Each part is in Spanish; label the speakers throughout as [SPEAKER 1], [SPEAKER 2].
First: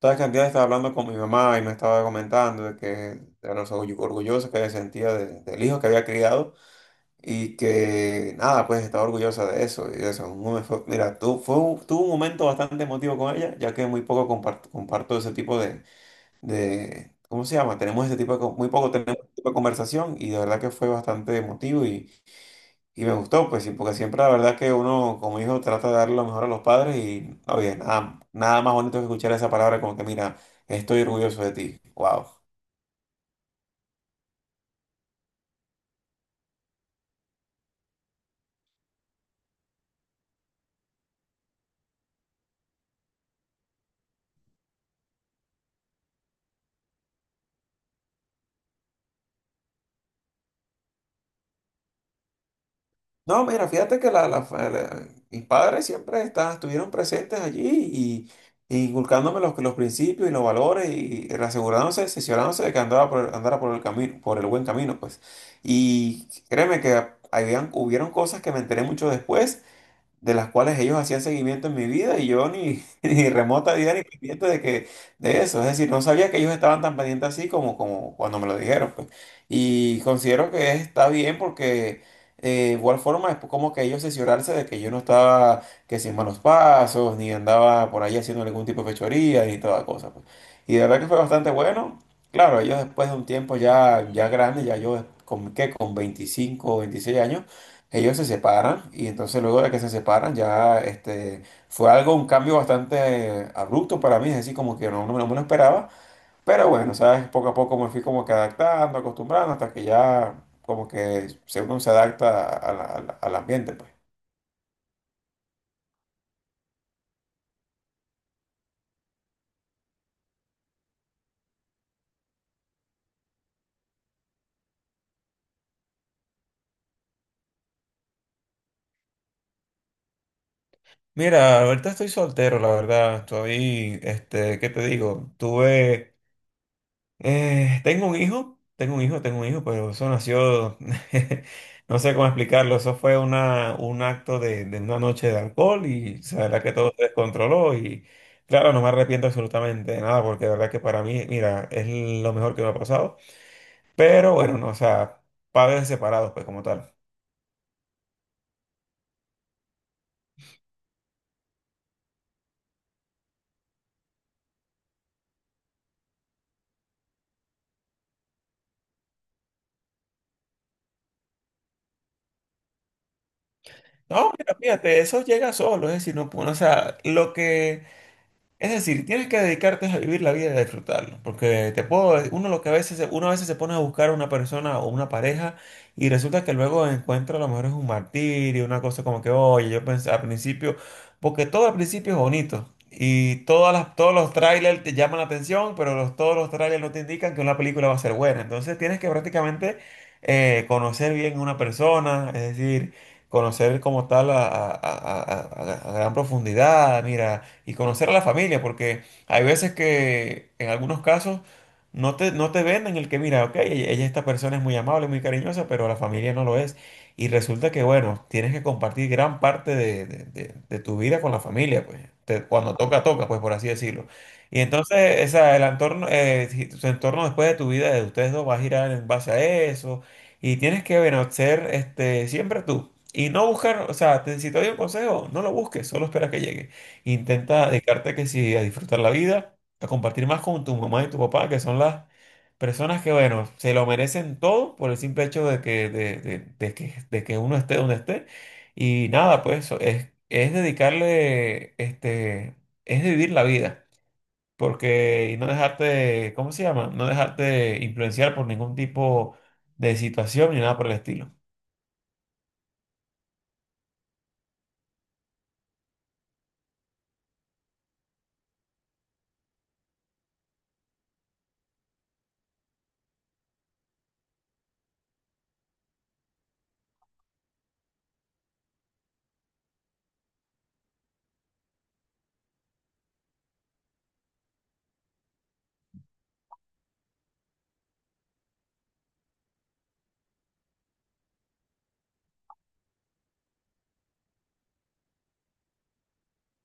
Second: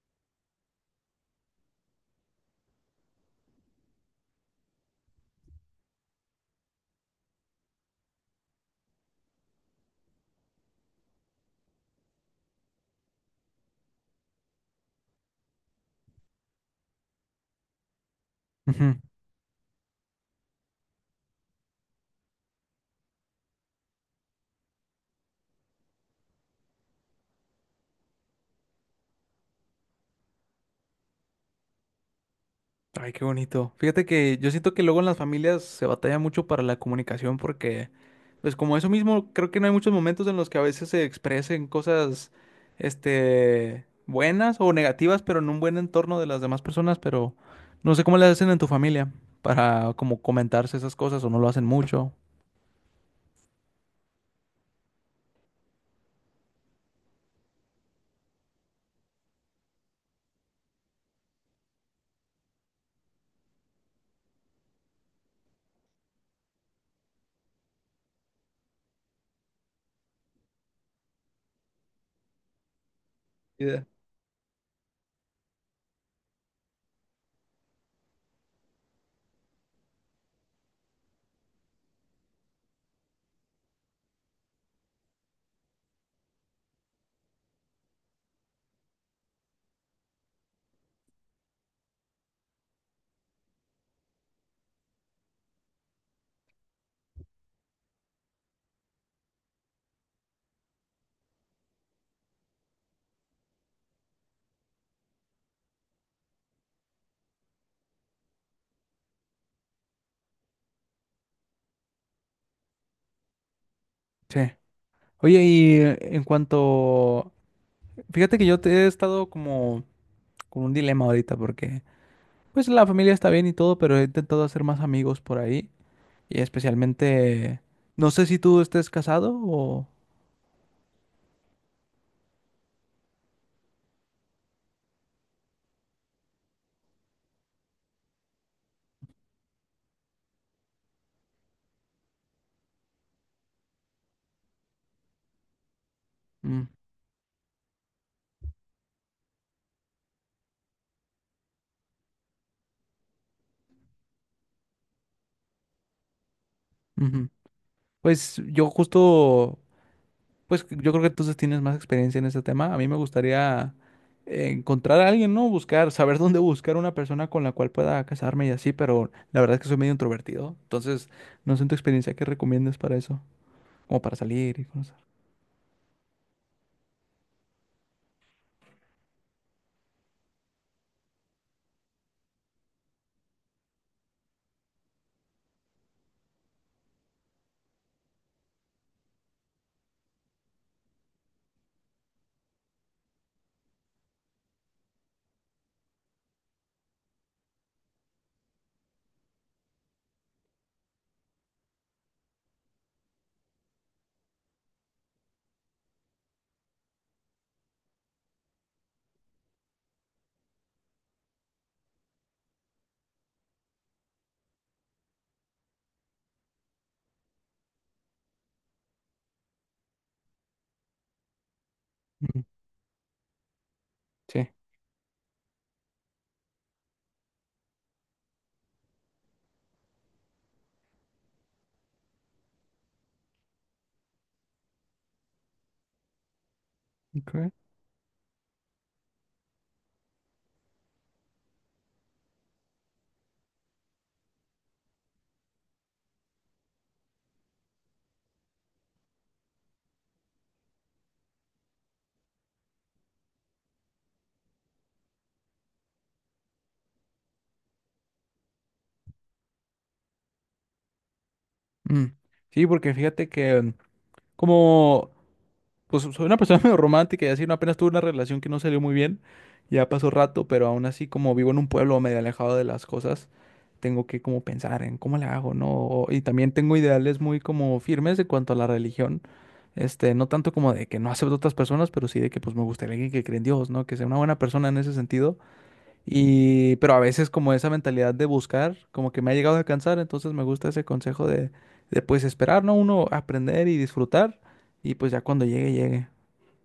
[SPEAKER 1] Sabes que antes estaba hablando con mi mamá y me estaba comentando de que era orgullosa que se sentía del hijo que había criado y que nada, pues estaba orgullosa de eso. Y eso, mira, tu, tuve un momento bastante emotivo con ella, ya que muy poco comparto ese tipo de, ¿cómo se llama? Tenemos ese tipo de, muy poco
[SPEAKER 2] Ujú.
[SPEAKER 1] tenemos ese tipo de conversación y de verdad que fue bastante emotivo y me gustó, pues sí, porque siempre la verdad que uno como hijo trata de dar lo mejor a los padres y, oye, nada, nada más bonito que escuchar esa palabra como que, mira, estoy orgulloso de ti. Wow.
[SPEAKER 2] Ay, qué bonito. Fíjate que yo siento que luego en las familias se batalla mucho para la comunicación porque, pues como eso mismo, creo que no hay muchos momentos en los que a veces se expresen cosas, buenas o negativas, pero en un buen entorno de las demás personas, pero no sé cómo le hacen en tu familia para como comentarse esas cosas o no lo hacen mucho.
[SPEAKER 1] No, mira, fíjate que mis padres siempre estuvieron presentes allí y, inculcándome los principios y los valores y asegurándose, asesorándose de que andara por el camino, por el buen camino, pues. Y créeme que habían, hubieron cosas que me enteré mucho después de las cuales ellos hacían seguimiento en mi vida y yo ni, ni remota
[SPEAKER 2] Idea.
[SPEAKER 1] idea ni pendiente de que de eso. Es decir, no sabía que ellos estaban tan pendientes así como cuando me lo dijeron, pues. Y considero que está bien porque eh, de igual forma es como que ellos cerciorarse de que yo no estaba que sin malos pasos, ni andaba por ahí haciendo ningún tipo de fechoría, ni toda cosa, pues. Y de verdad que fue bastante bueno. Claro, ellos después de un tiempo ya, ya grande, ya yo con, ¿qué? Con 25 o 26 años ellos se separan y entonces luego de que se separan ya fue algo, un cambio bastante abrupto para mí, es decir, como que no, no, me no me lo esperaba, pero bueno, sabes, poco a poco me fui como que adaptando, acostumbrando, hasta que ya como que uno se adapta a al ambiente, pues.
[SPEAKER 2] Sí. Oye, y en cuanto, fíjate que yo te he estado como con un dilema ahorita porque pues la familia está bien y todo, pero he intentado hacer más amigos por ahí y especialmente, no sé si tú estés casado o...
[SPEAKER 1] Mira, ahorita estoy soltero, la verdad. Estoy, ¿qué te digo? Tuve tengo un hijo, pero eso nació, no sé cómo explicarlo, eso fue una, un acto de una noche de alcohol y o sea, la verdad
[SPEAKER 2] Mm,
[SPEAKER 1] que todo se descontroló y claro, no me arrepiento absolutamente de nada porque la verdad que para mí, mira, es lo mejor que me ha pasado, pero bueno, no, o sea, padres separados, pues como tal.
[SPEAKER 2] ujú. Pues yo justo Pues yo creo que entonces tienes más experiencia en ese tema. A mí me gustaría encontrar a alguien, ¿no? Buscar, saber dónde buscar una persona con la cual pueda casarme y así, pero la verdad es que soy medio introvertido. Entonces, no sé en tu experiencia qué recomiendas para eso, como para
[SPEAKER 1] No, mira,
[SPEAKER 2] salir y conocer.
[SPEAKER 1] fíjate, eso llega solo, es decir, no, o sea, lo que... Es decir, tienes que dedicarte a vivir la vida y a disfrutarlo, porque te puedo, uno lo que a veces, uno a veces se pone a buscar a una persona o una pareja y resulta que luego encuentra a lo mejor es un martirio, una cosa como que, oye, yo pensé al principio, porque todo al principio es bonito y todas las, todos los trailers te llaman la atención, pero los, todos los trailers no te indican que una película va a ser buena, entonces tienes que prácticamente conocer bien a una persona, es decir, conocer como tal a a gran profundidad, mira y conocer a la familia, porque hay veces que en algunos casos no te venden el que, mira, ok, ella, esta persona es muy amable, muy cariñosa, pero la familia no lo es. Y resulta que, bueno, tienes que compartir gran parte de tu vida con la familia, pues.
[SPEAKER 2] Ujú.
[SPEAKER 1] Cuando toca, toca, pues por así decirlo.
[SPEAKER 2] Sí.
[SPEAKER 1] Y entonces, esa, el entorno, su entorno después de tu vida, de ustedes dos, va a girar en base a eso. Y tienes que, bueno, ser siempre tú. Y no buscar, o sea, si te doy un consejo, no lo busques, solo espera que llegue.
[SPEAKER 2] Okay.
[SPEAKER 1] Intenta dedicarte que sí a disfrutar la vida, a compartir más con tu mamá y tu papá, que son las personas que, bueno, se lo merecen todo por el simple hecho de que, de que, uno esté donde esté. Y nada, pues eso es dedicarle, es vivir la vida. Porque y no dejarte, ¿cómo se llama? No dejarte influenciar por ningún tipo de situación ni nada por el estilo.
[SPEAKER 2] Mm. Sí, porque fíjate que como, pues soy una persona medio romántica y así, ¿no? Apenas tuve una relación que no salió muy bien, ya pasó rato, pero aún así como vivo en un pueblo medio alejado de las cosas, tengo que como pensar en cómo le hago, ¿no? O- y también tengo ideales muy como firmes en cuanto a la religión, no tanto como de que no acepto a otras personas, pero sí de que pues me gustaría alguien que cree en Dios, ¿no? Que sea una buena persona en ese sentido y, pero a veces como esa mentalidad de buscar, como que me ha llegado a cansar, entonces me gusta ese consejo de pues esperar, ¿no? Uno aprender y disfrutar y pues ya cuando llegue, llegue.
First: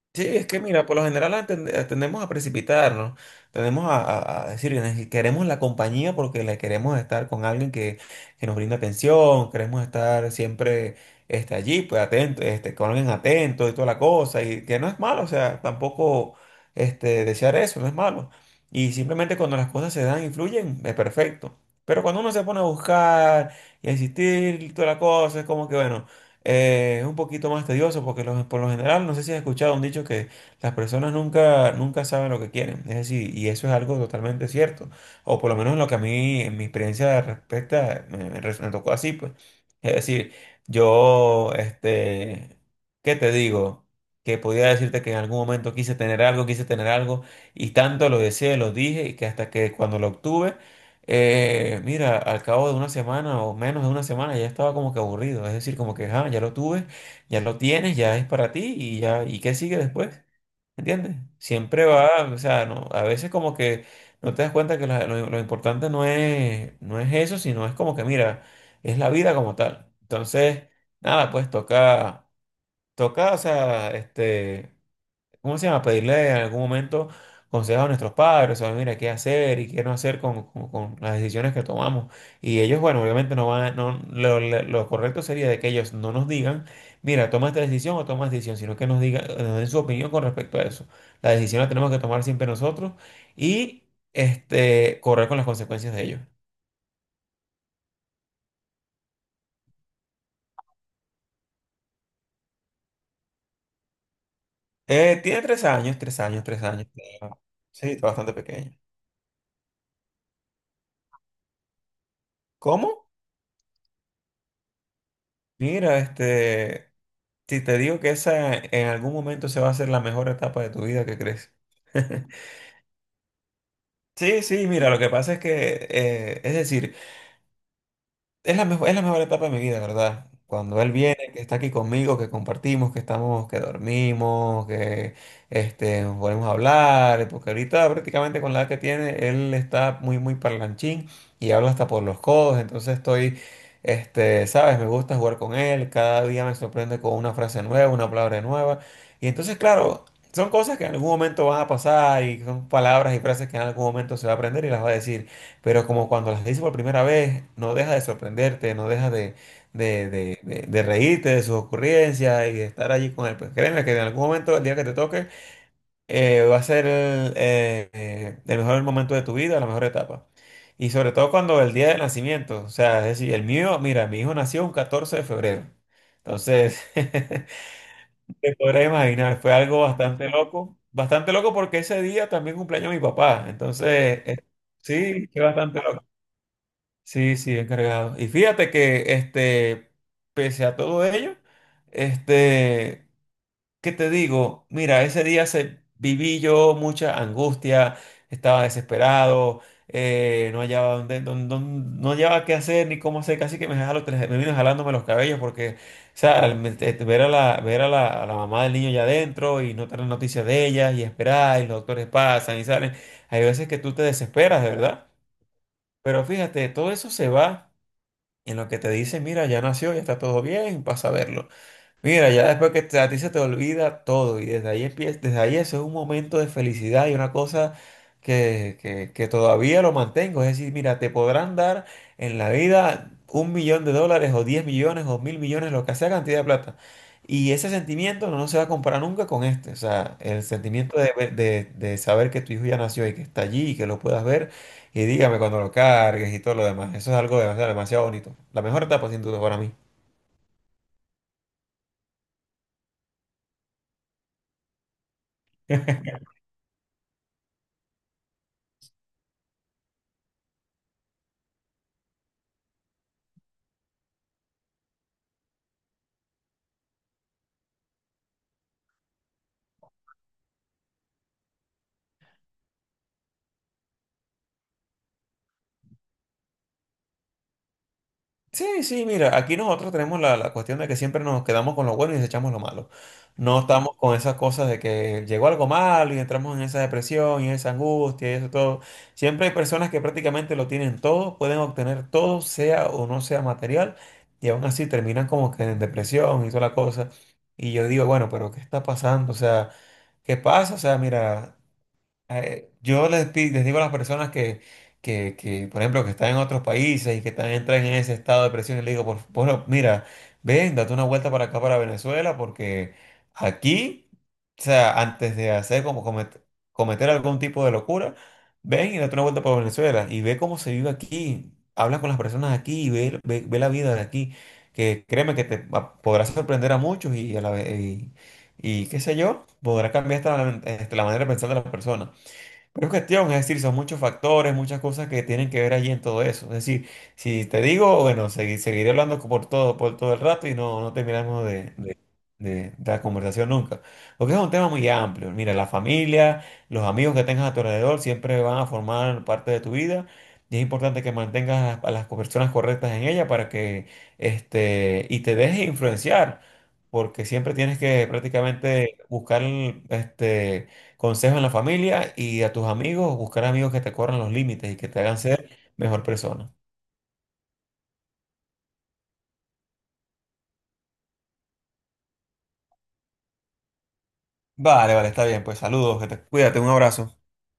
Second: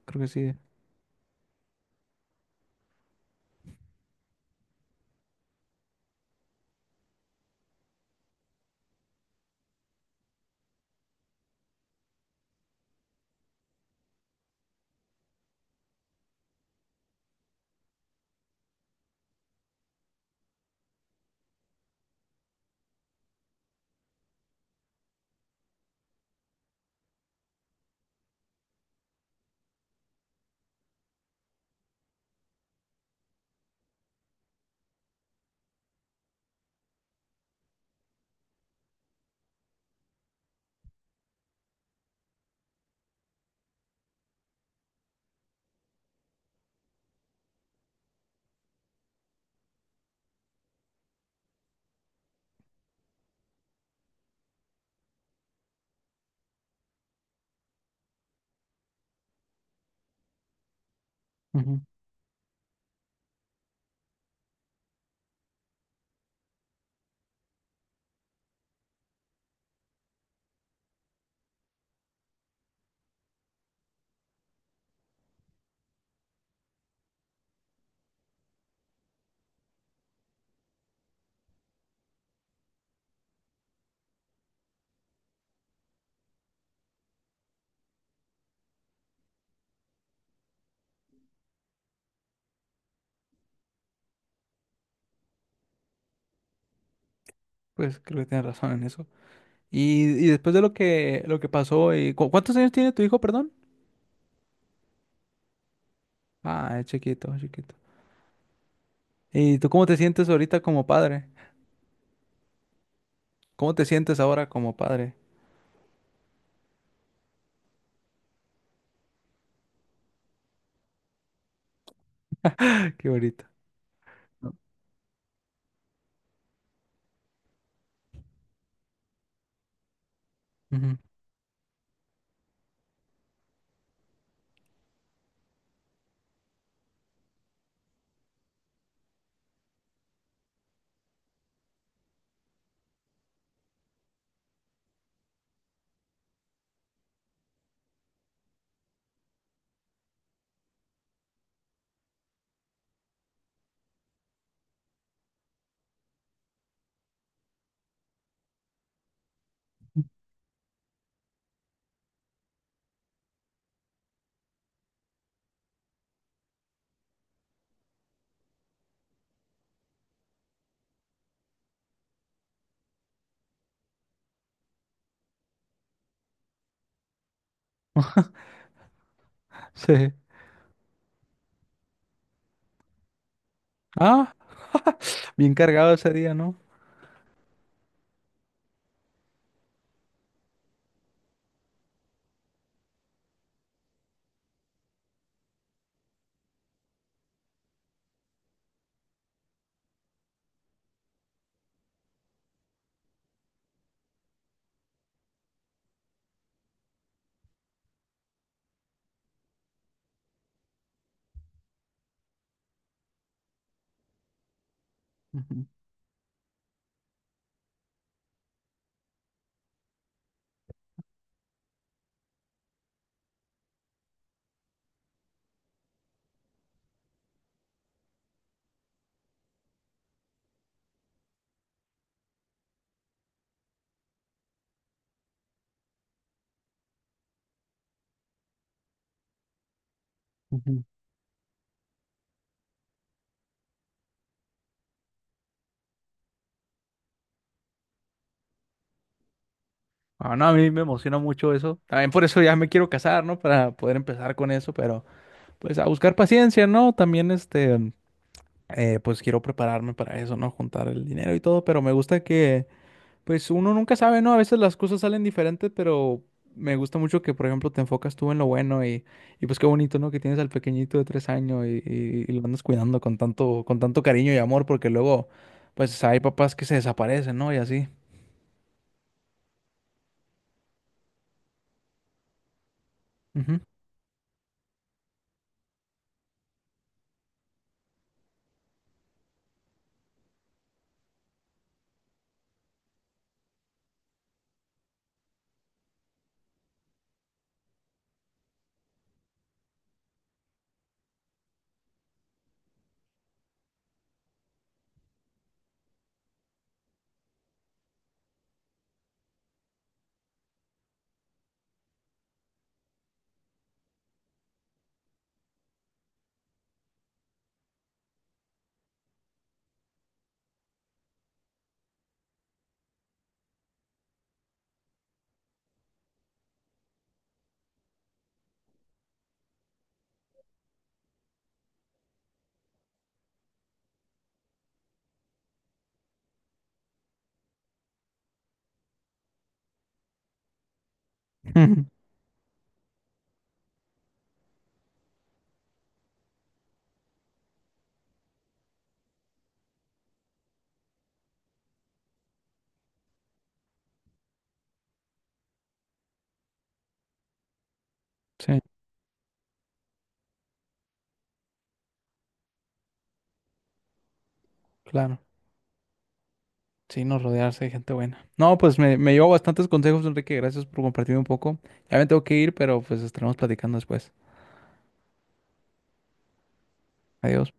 [SPEAKER 2] Creo
[SPEAKER 1] Sí,
[SPEAKER 2] que
[SPEAKER 1] es
[SPEAKER 2] sí.
[SPEAKER 1] que mira, por lo general tendemos a precipitarnos, tendemos a decir, Queremos la compañía porque le queremos estar con alguien que nos brinde atención, queremos estar siempre allí, pues atento, con alguien atento y toda la cosa, y que no es malo, o sea, tampoco desear eso, no es malo. Y simplemente cuando las cosas se dan y fluyen, es perfecto. Pero cuando uno se pone a buscar y a insistir y toda la cosa, es como que, bueno. Es un poquito más tedioso porque por lo general, no sé si has escuchado un dicho que las personas nunca, nunca saben lo que quieren. Es decir, y eso es algo totalmente cierto. O por lo menos lo que a mí, en mi experiencia respecta, me tocó así, pues. Es decir, yo, ¿qué te digo? Que podía decirte que en algún momento quise tener algo, y tanto lo deseé, lo dije, y que hasta que cuando lo obtuve, mira, al cabo de una semana o menos de una semana ya estaba como que aburrido, es decir, como que "Ah, ya lo tuve, ya lo tienes, ya es para ti y ya, ¿y qué sigue después? ¿Entiendes?
[SPEAKER 2] Ujú.
[SPEAKER 1] Siempre va, o sea, no, a veces como que no te das cuenta que lo importante no es eso, sino es como que, mira, es la vida como tal. Entonces, nada, pues toca, toca, o sea, ¿cómo se llama? Pedirle en algún momento consejos a nuestros padres, o mira, qué hacer y qué no hacer con, con las decisiones que tomamos. Y ellos, bueno, obviamente no van, no, lo correcto sería de que ellos no nos digan, mira, toma esta decisión o toma esta decisión, sino que nos digan, nos den su opinión con respecto a eso. La decisión la tenemos que tomar siempre nosotros y correr con las consecuencias de ello.
[SPEAKER 2] Pues creo que tienes razón en eso. Y, después de lo que pasó, y, ¿cuántos años tiene tu hijo, perdón?
[SPEAKER 1] Tiene tres años, tres años, tres
[SPEAKER 2] Ah, es
[SPEAKER 1] años.
[SPEAKER 2] chiquito, chiquito.
[SPEAKER 1] Sí, está bastante pequeño.
[SPEAKER 2] ¿Y tú cómo te sientes ahorita como padre?
[SPEAKER 1] ¿Cómo?
[SPEAKER 2] ¿Cómo te sientes ahora como padre?
[SPEAKER 1] Mira. Si te digo que esa en algún momento se va a hacer la mejor etapa de tu vida, ¿qué crees?
[SPEAKER 2] Qué bonito.
[SPEAKER 1] Sí, sí, mira, lo que pasa es que, es decir, es la mejor etapa de mi vida, ¿verdad? Cuando él
[SPEAKER 2] Ujú.
[SPEAKER 1] viene, que está aquí conmigo, que compartimos, que estamos, que dormimos, nos ponemos a hablar, porque ahorita prácticamente con la edad que tiene, él está muy, muy parlanchín y habla hasta por los codos, entonces estoy, sabes, me gusta jugar con él, cada día me sorprende con una frase nueva, una palabra nueva, y entonces, claro, son cosas que en algún momento van a pasar y son palabras y frases que en algún momento se va a aprender y las va a decir. Pero como cuando las dices por primera vez, no deja de sorprenderte, no deja de reírte de sus ocurrencias y de estar allí con él. Pues créeme que en algún momento, el día que te toque, va a ser el mejor momento de tu vida, la mejor etapa. Y sobre todo cuando el día de nacimiento, o sea, es decir, el mío, mira, mi hijo nació un 14 de febrero. Entonces, te podrás imaginar, fue algo
[SPEAKER 2] Sí.
[SPEAKER 1] bastante loco porque ese día también cumpleaños mi papá. Entonces,
[SPEAKER 2] Ah,
[SPEAKER 1] eh, sí, fue
[SPEAKER 2] bien
[SPEAKER 1] bastante
[SPEAKER 2] cargado
[SPEAKER 1] loco.
[SPEAKER 2] ese día, ¿no?
[SPEAKER 1] Sí, sí, he cargado. Y fíjate que, pese a todo ello, este, ¿qué te digo? Mira, ese día viví yo mucha angustia, estaba desesperado, no hallaba no hallaba qué hacer ni cómo hacer, casi que me vino jalándome los cabellos porque, o sea, al me- te- te- ver a la, a la mamá del niño ya adentro y no tener noticias de ella y esperar y los doctores pasan y salen, hay veces que tú te desesperas, de verdad.
[SPEAKER 2] Ujú,
[SPEAKER 1] Pero fíjate, todo eso se va. En lo que te dice, mira, ya nació, ya está todo bien, pasa a verlo. Mira, ya después que a ti se te olvida todo y desde ahí empieza, desde ahí eso es un momento de felicidad y una cosa que todavía lo mantengo. Es decir, mira, te podrán dar en la vida un millón de dólares o 10 millones o mil millones, lo que sea cantidad de plata. Y ese sentimiento no se va a comparar nunca con este. O sea, el
[SPEAKER 2] ujú.
[SPEAKER 1] sentimiento de saber que tu hijo ya nació y que está allí y que lo puedas ver y dígame cuando lo cargues y todo lo demás. Eso es algo demasiado, demasiado bonito. La mejor etapa sin duda para mí.
[SPEAKER 2] Ah, no, a mí me emociona mucho eso. También por eso ya me quiero casar, ¿no? Para poder empezar con eso, pero pues a buscar paciencia, ¿no? También pues quiero prepararme para eso, ¿no? Juntar el dinero y todo, pero me gusta que, pues uno nunca sabe, ¿no? A veces las cosas salen diferentes, pero me gusta mucho que, por ejemplo, te enfocas tú en lo bueno y pues qué bonito, ¿no? Que tienes al pequeñito de 3 años y, y lo andas cuidando con tanto cariño y amor, porque luego, pues hay papás que se desaparecen, ¿no? Y así.
[SPEAKER 1] Sí, sí, mira, aquí nosotros tenemos la cuestión de que siempre nos quedamos con lo bueno y desechamos lo malo.
[SPEAKER 2] Ujú.
[SPEAKER 1] No estamos con esas cosas de que llegó algo malo y entramos en esa depresión y esa angustia y eso todo. Siempre hay personas que prácticamente lo tienen todo, pueden obtener todo, sea o no sea material, y aún así terminan como que en depresión y toda la cosa. Y yo digo, bueno, pero ¿qué está pasando? O sea, ¿qué pasa? O sea, mira. Yo les digo a las personas que, por ejemplo, que están en otros países y que están, entran en ese estado de presión, y les digo, bueno, mira, ven, date una vuelta para acá, para Venezuela, porque aquí, o sea, antes de hacer como cometer algún tipo de locura, ven y date una vuelta para Venezuela y ve cómo se vive aquí, habla con las personas aquí y ve, ve, ve la vida de aquí, que créeme que podrás sorprender a muchos y a la vez... y qué sé yo, podrá cambiar hasta la manera de pensar de las personas. Pero es cuestión, es decir, son muchos factores, muchas cosas que tienen que ver allí en todo eso. Es decir, si te digo, bueno, seguiré hablando por todo el rato y no terminamos de la conversación nunca. Porque es un tema muy amplio. Mira, la familia, los amigos que tengas a tu alrededor siempre van a formar parte de tu vida y es importante que mantengas a las personas correctas en ella para que, y te dejes influenciar. Porque siempre tienes que
[SPEAKER 2] Sí,
[SPEAKER 1] prácticamente buscar, este, consejo en la familia y a tus amigos, buscar amigos que te corran los límites y que te hagan
[SPEAKER 2] claro.
[SPEAKER 1] ser mejor persona.
[SPEAKER 2] Sí, no rodearse de gente buena. No, pues me llevo bastantes consejos, Enrique. Gracias por compartir un poco. Ya me tengo que ir, pero pues estaremos platicando después.
[SPEAKER 1] Vale, vale, está bien, pues saludos, que cuídate, un abrazo.
[SPEAKER 2] Adiós.